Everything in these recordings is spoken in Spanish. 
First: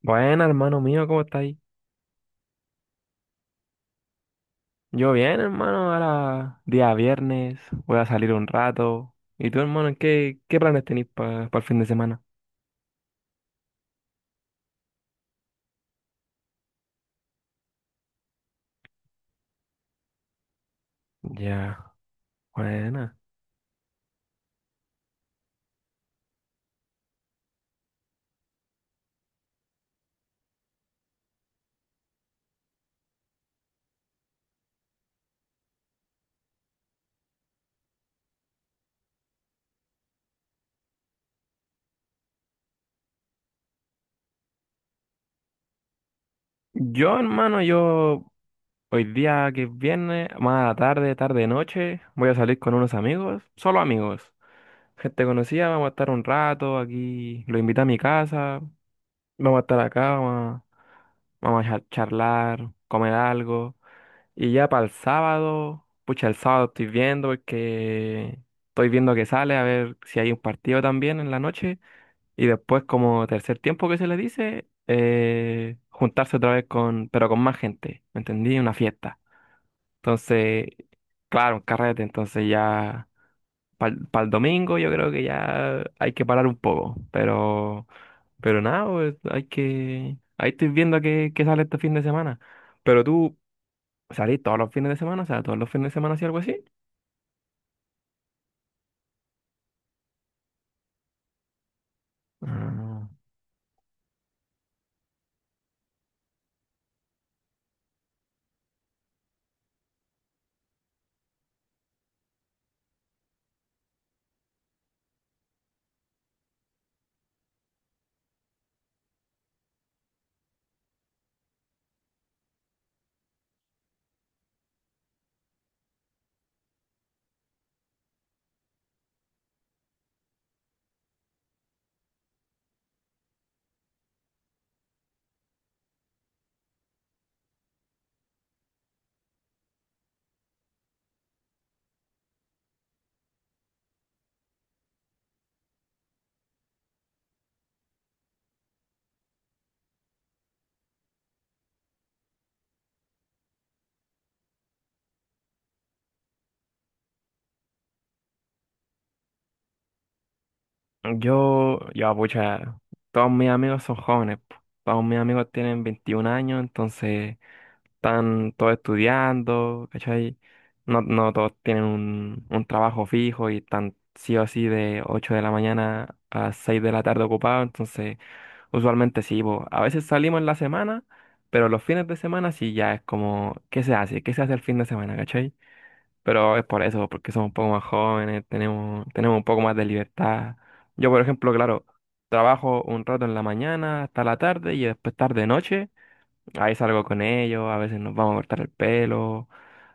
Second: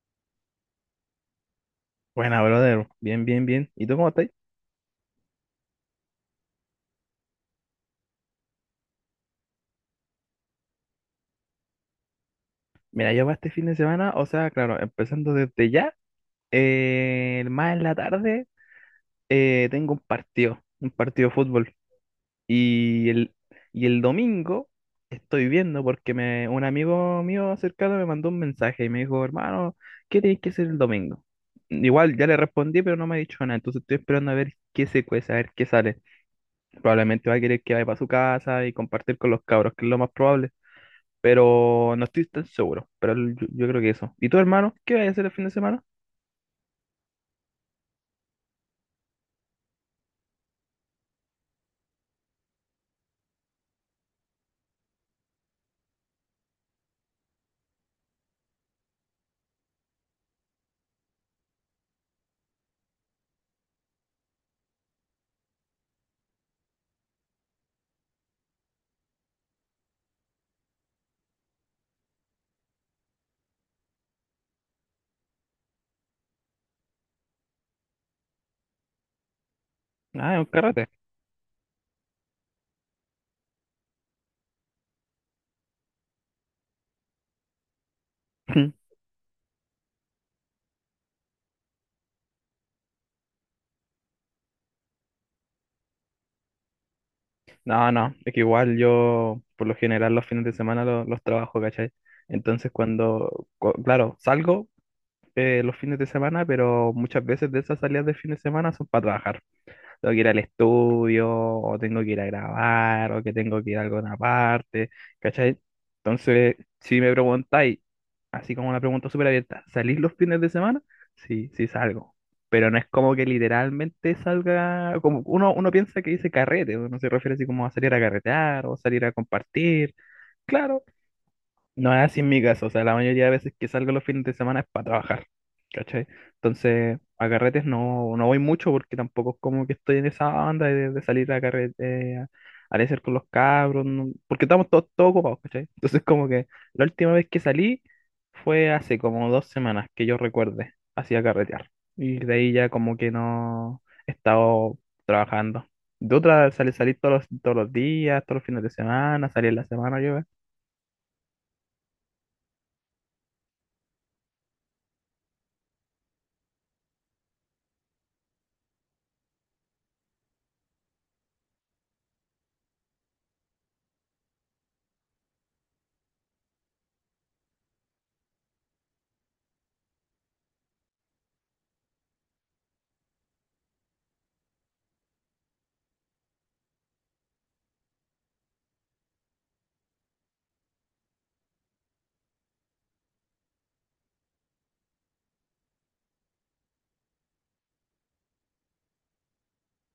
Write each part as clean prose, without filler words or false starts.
Bueno, hermano mío, ¿cómo estáis? Buena, brother. Bien, bien, bien. ¿Y tú cómo estás? Yo bien, hermano, ahora día viernes, voy a salir un rato. ¿Y tú, hermano, qué planes tenéis para el fin de semana? Mira, yo para este fin de semana, o sea, claro, empezando desde ya, más en la tarde, tengo un partido de fútbol. Ya, Y buena. el, y el domingo estoy viendo porque un amigo mío cercano me mandó un mensaje y me dijo, hermano, ¿qué tenéis que hacer el domingo? Igual ya le respondí, pero no me ha dicho nada. Entonces estoy esperando a ver qué se cuece, a ver qué sale. Probablemente va a querer que vaya para su casa y compartir con los cabros, que es lo más probable, pero no estoy tan seguro. Pero yo creo que eso. ¿Y tu hermano? ¿Qué vas a hacer el fin de semana? Yo, hermano, yo hoy día que es viernes, más a la tarde, tarde, noche, voy a salir con unos amigos, solo amigos, gente conocida, vamos a estar un rato aquí, lo invito a mi casa, vamos a estar acá, vamos a, vamos a charlar, comer algo. Y ya para el sábado, pucha, el sábado estoy viendo porque estoy viendo que sale a ver si hay un partido también en la noche. Y después, como tercer tiempo que se le dice, juntarse otra vez con, pero con más gente, ¿me entendí? Una fiesta. Ah, un Entonces, carrete. claro, un carrete. Entonces ya para el domingo yo creo que ya hay que parar un poco. Pero nada, pues, hay que... Ahí estoy viendo que sale este fin de semana. Pero tú... ¿Salí todos los fines de semana? O sea, todos los fines de semana, si algo así. No, no, es que igual yo por lo general los fines de semana trabajo, ¿cachai? Entonces Ah, claro, salgo los fines de semana, pero muchas veces de esas salidas de fin de semana son para trabajar. Tengo que ir al estudio, o tengo que ir a grabar, o que tengo que ir a alguna parte, ¿cachai? Entonces, si me preguntáis, así como una pregunta súper abierta, ¿salís los fines de semana? Sí, sí salgo. Pero no es como que literalmente salga, como uno piensa que dice carrete, uno se refiere así como a salir a carretear o salir a compartir. Claro, no es así en mi caso, o sea, la mayoría de veces que salgo los fines de semana es para trabajar, ¿cachai? Entonces, a carretes no, no voy mucho porque tampoco es como que estoy en esa banda de salir a carrete, a hacer con los cabros, porque estamos todos, todos ocupados, ¿cachai? Entonces, como que la última vez que salí fue hace como dos semanas que yo recuerde, así a carretear. Y de ahí ya como que no he estado trabajando. De otra, salí todos los días, todos los fines de semana, salí en la semana, Yo, pucha, todos mis amigos son jóvenes. Po. Todos mis amigos tienen 21 años, entonces están todos estudiando, ¿cachai? No, todos tienen un trabajo fijo y están sí o sí de 8 de la mañana a 6 de la tarde ocupados, entonces usualmente sí, po. A veces salimos en la semana, pero los fines de semana sí ya es como, ¿qué se hace? ¿Qué se hace el fin de semana, ¿cachai? Pero es por eso, porque somos un poco más jóvenes, tenemos un poco más de libertad. Yo, por ejemplo, claro, trabajo un rato en la mañana hasta la tarde y después tarde noche. Ahí salgo con ellos, a veces nos vamos a cortar el pelo,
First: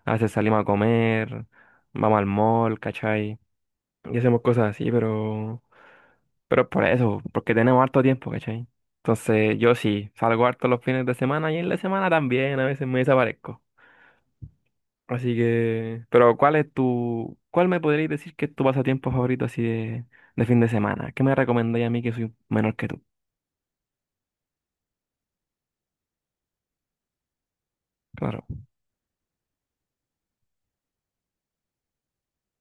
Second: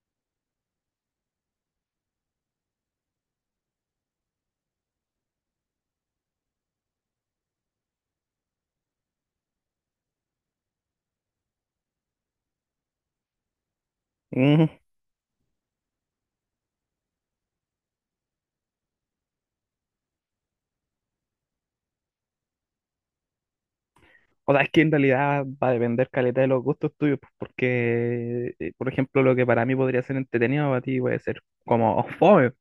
a veces salimos a comer, vamos al mall, ¿cachai? Y hacemos cosas así, pero es por eso, porque tenemos harto tiempo, ¿cachai? Entonces yo sí, salgo harto los fines de semana y en la semana también, a veces me desaparezco. yo. Así que, pero ¿cuál es cuál me podrías decir que es tu pasatiempo favorito así de fin de semana? ¿Qué me recomendáis a mí que soy menor que tú? O sea, es que en realidad va a depender caleta de los gustos tuyos, pues, Claro, porque, por ejemplo, lo que para mí podría ser entretenido, para ti puede ser como fome,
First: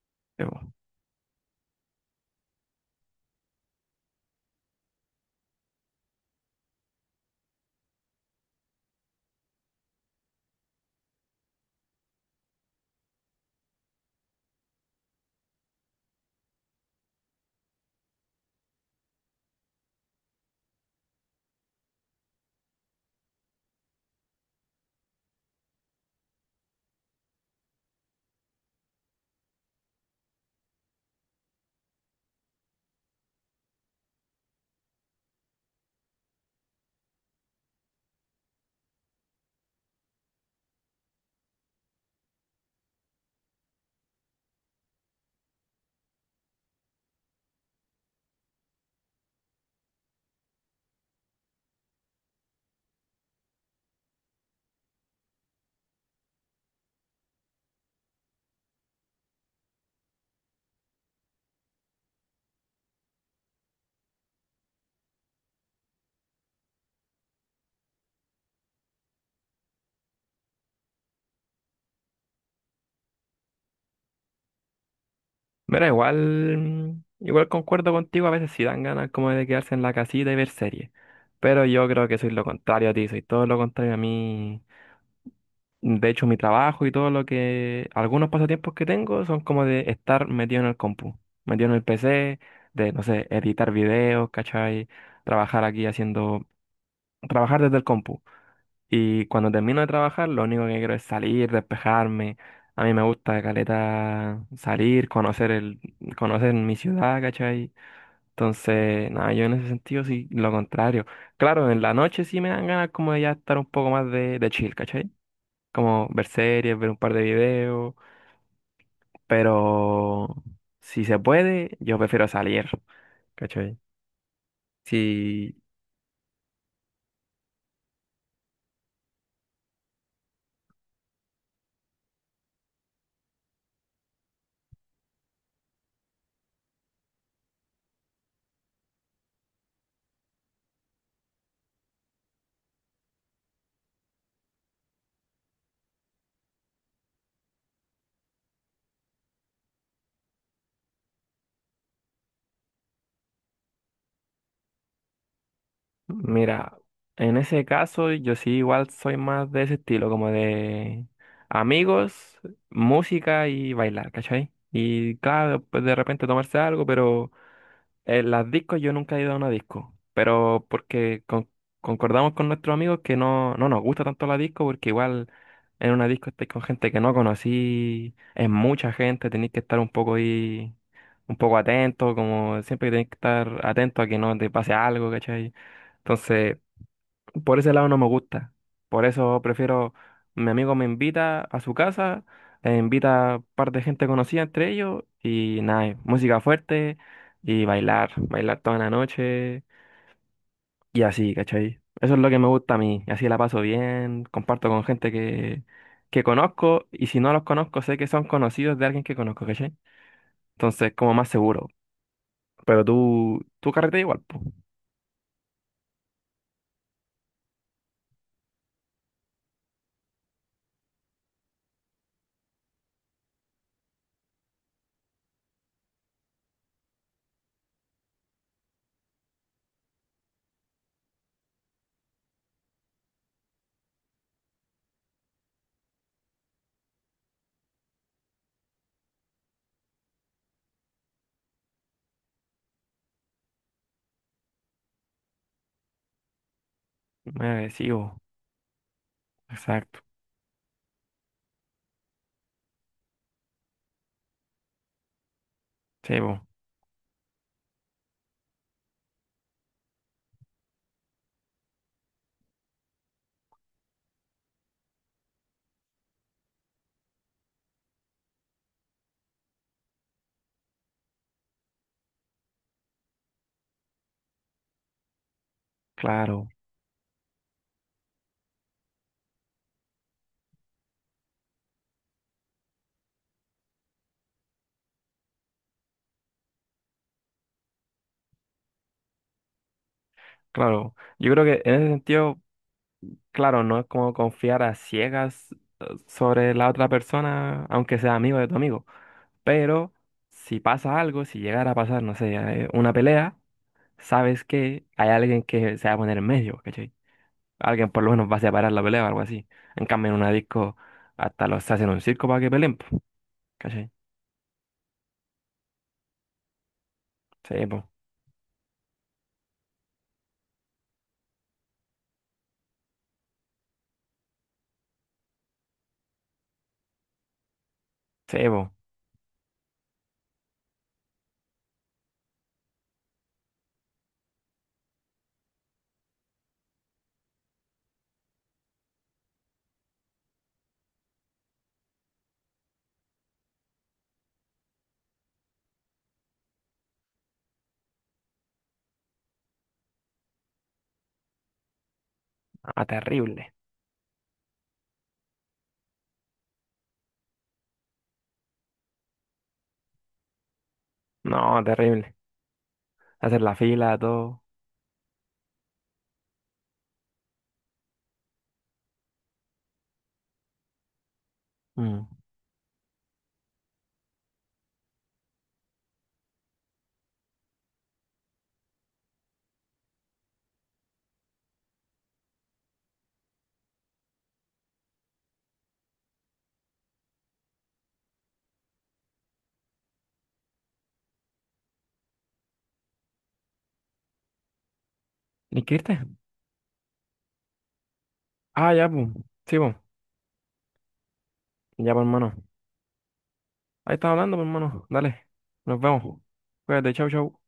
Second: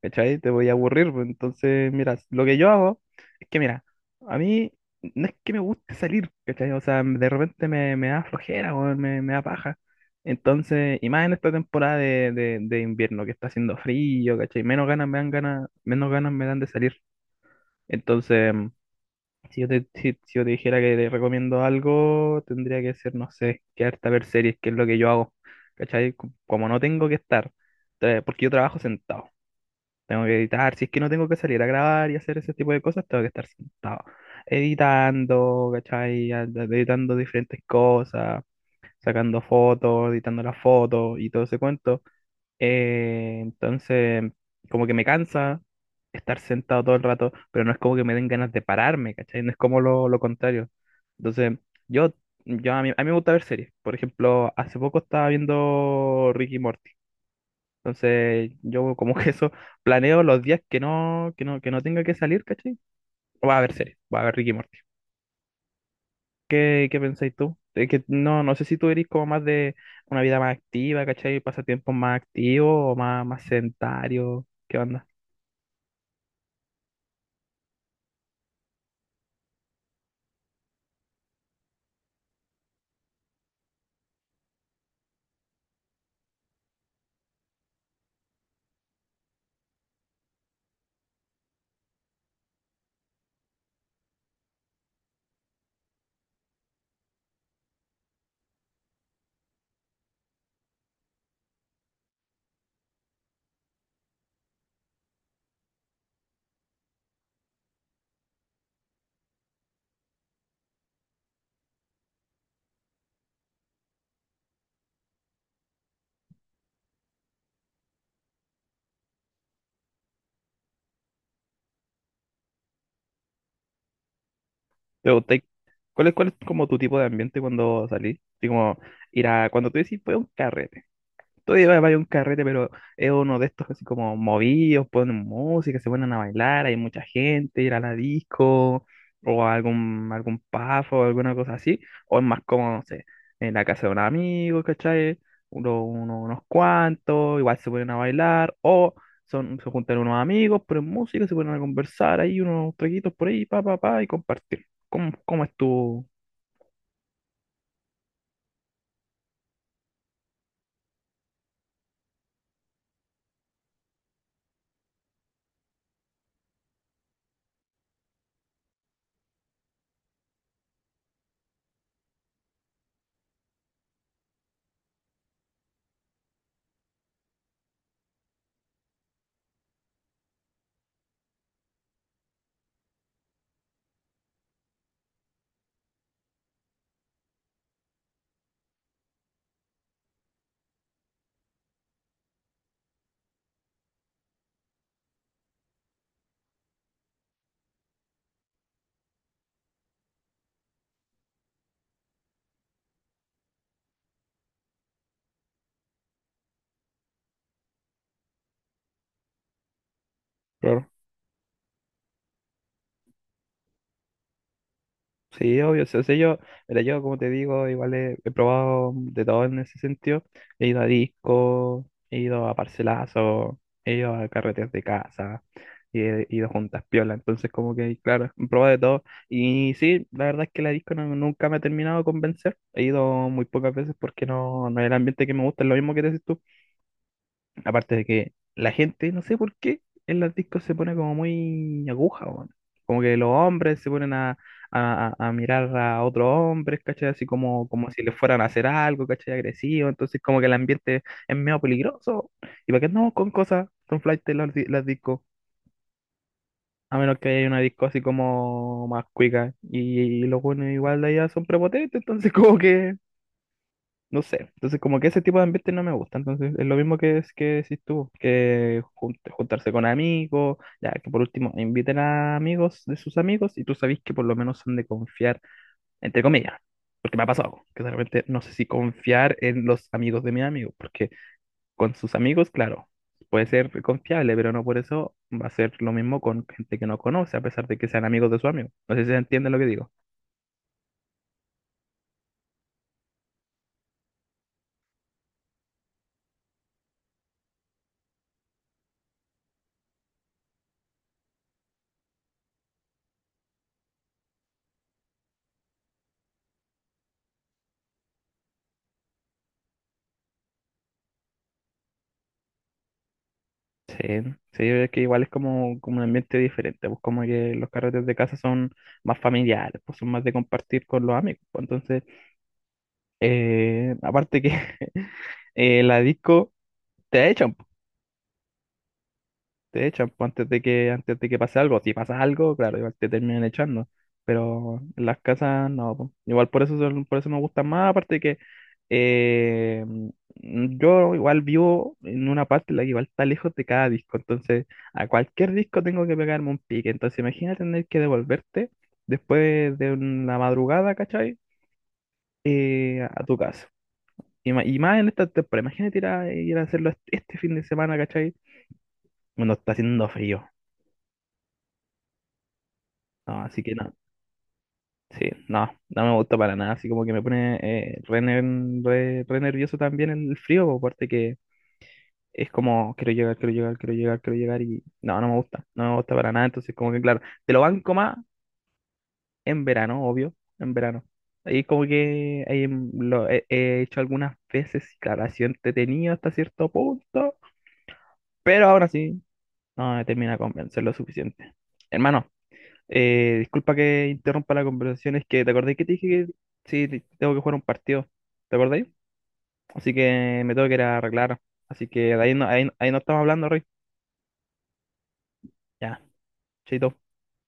¿cachai? Te voy yo. a aburrir, pues. Entonces, mira, lo que yo hago es que, mira, a mí no es que me guste salir, ¿cachai? O sea, de repente me da flojera, o me da paja. Entonces, y más en esta temporada de invierno, que está haciendo frío, ¿cachai? Menos ganas me dan ganas, menos ganas me dan de salir. Entonces, si yo te dijera que te recomiendo algo, tendría que ser, no sé, quedarte a ver series, que es lo que yo hago. ¿Cachai? Como no tengo que estar, porque yo trabajo sentado. Tengo que editar, si es que no tengo que salir a grabar y hacer ese tipo de cosas, tengo que estar sentado, editando, ¿cachai? Editando diferentes cosas, sacando fotos, editando las fotos y todo ese cuento. Entonces, como que me cansa estar sentado todo el rato, pero no es como que me den ganas de pararme, ¿cachai? No es como lo contrario. Entonces, yo, a mí me gusta ver series. Por ejemplo, hace poco estaba viendo Ricky Morty. Entonces, yo como que eso planeo los días que no tenga que salir, ¿cachai? Voy a ver series, voy a ver Ricky Morty. ¿Qué, qué pensáis tú? Es que no, no sé si tú eres como más de una vida más activa, ¿cachai? Pasatiempos más activos o más, más sedentarios. ¿Qué onda? Mira, igual, igual concuerdo contigo, a veces sí dan ganas como de quedarse en la casita y ver series. Pero yo creo que soy lo contrario a ti, soy todo lo contrario a mí. De hecho, mi trabajo y todo lo que, algunos pasatiempos que tengo son como de estar metido en el compu, metido en el PC, de, no sé, editar videos, ¿cachai? Trabajar aquí haciendo trabajar desde el compu. Y cuando termino de trabajar, lo único que quiero es salir, despejarme. A mí me gusta caleta salir, conocer conocer mi ciudad, ¿cachai? Entonces, nada, yo en ese sentido sí, lo contrario. Claro, en la noche sí me dan ganas como de ya estar un poco más de, chill, ¿cachai? Como ver series, ver un par de videos, pero si se puede, yo prefiero salir, ¿cachai? Pero te- Si cuál es como tu tipo de ambiente cuando salís? Así como cuando tú decís, fue un carrete, todavía vaya a un carrete, pero es uno de estos así como movidos, ponen música, se ponen a bailar, hay mucha gente, ir a la disco, o a algún, algún pub, alguna cosa así, o es más como, no sé, en la casa de un amigo, ¿cachai? Unos cuantos, igual se ponen a bailar, o son, se juntan unos amigos, ponen música, se ponen a conversar, ahí unos traguitos por ahí, pa, pa, pa, y compartir. ¿Cómo, cómo es tu...? Mira, en ese caso yo sí igual soy más de ese estilo, como de amigos, música y bailar, ¿cachai? Y claro, pues de repente tomarse algo, pero las discos, yo nunca he ido a una disco, pero porque concordamos con nuestros amigos que no nos gusta tanto la disco, porque igual en una disco estáis con gente que no conocí, es mucha gente, tenéis que estar un poco ahí, un poco atento, como siempre tenéis que estar atento a que no te pase algo, ¿cachai? Entonces, por ese lado no me gusta. Por eso prefiero, mi amigo me invita a su casa, invita a un par de gente conocida entre ellos y nada, música fuerte y bailar, bailar toda la noche y así, ¿cachai? Eso es lo que me gusta a mí, así la paso bien, comparto con gente que conozco y si no los conozco sé que son conocidos de alguien que conozco, ¿cachai? Entonces como más seguro. Pero tú carreteas igual, pues. Sí, obvio. Sí, o sea, yo, mira, yo como te digo, igual he probado de todo en ese sentido. He ido a disco, he ido a parcelazo, he ido a carreteras de casa, y he ido a juntas piola. Entonces, como que, claro, he probado de todo. Y sí, la verdad es que la disco nunca me ha terminado de convencer. He ido muy pocas veces porque no, no es el ambiente que me gusta, es lo mismo que dices tú. Aparte de que la gente, no sé por qué, en las discos se pone como muy aguja, weón. Como que los hombres se ponen a mirar a otros hombres, ¿cachai? Así Me como, como si les agresivo, fueran a hacer algo, ¿cachai? Agresivo. exacto. Entonces como que el ambiente es medio peligroso. ¿Y para qué andamos con cosas, con flight las discos? Sí, po, A menos que haya una disco así como más cuica. Y los buenos igual de allá son prepotentes, entonces como que no sé, entonces como que ese tipo de ambiente no me gusta, entonces es lo mismo que decís tú, que juntarse con amigos, ya que por último inviten a amigos de sus amigos y tú sabés que por lo menos son de confiar, entre claro. comillas, porque me ha pasado, que de repente no sé si confiar en los amigos de mi amigo, porque con sus amigos, claro, puede ser confiable, pero no por eso va a ser lo mismo con gente que no conoce, a pesar de que sean amigos de su amigo. No sé si se entiende lo que digo. Claro, yo creo que en ese sentido, claro, no es como confiar a ciegas sobre la otra persona, aunque sea amigo de tu amigo, pero si pasa algo, si llegara a pasar, no sé, una pelea, sabes que hay alguien que se va a poner en medio, ¿cachai? Alguien por lo menos va a separar la pelea o algo así. En cambio, en una disco, hasta los hacen un circo para que peleen, po, ¿cachai? Sí, sí, es que igual es como, como un ambiente diferente, pues, como que Sí, los po, carretes de casa son más familiares, pues son más de compartir con los amigos, pues entonces, aparte que la disco te echan. sí, po. Te echan pues, antes de que pase algo. Si pasa algo, claro, igual te terminan echando. Pero en las casas no, po. Igual por eso, por eso me gustan más. Aparte de que yo igual vivo en una parte en la que igual está lejos de cada disco. Entonces a cualquier disco tengo que pegarme un pique. Entonces imagina tener que devolverte después de una madrugada, ¿cachai? Ah, A tu terrible. casa. Y más en esta temporada. Imagínate ir a hacerlo este fin de semana, ¿cachai? Bueno, está haciendo frío. No, terrible. Hacer No, la así que no. fila, todo. Sí, no, no me gusta para nada, así como que me pone re nervioso también el frío, aparte que Mm. es como, quiero llegar, quiero llegar, quiero llegar, quiero llegar y no, no me gusta, no me gusta para nada, entonces como que claro, te lo banco más en verano, obvio, en verano. Ahí como que ahí he hecho algunas veces y claro, ha sido entretenido hasta cierto punto, pero ahora sí, no me termina de convencer lo suficiente. Hermano. Disculpa que interrumpa la conversación, es que te acordé que ¿Inscribirte? te dije que sí, tengo que jugar un partido, ¿te Ah, acordáis? ya, pues. Sí, po. Así que me tengo que ir a arreglar, así Ya, pues, que de hermano. ahí no, ahí no estamos hablando, Roy. Ahí estás hablando, pues, hermano. Dale. Nos Ya, vemos. Cuídate, chaito. chau, chau.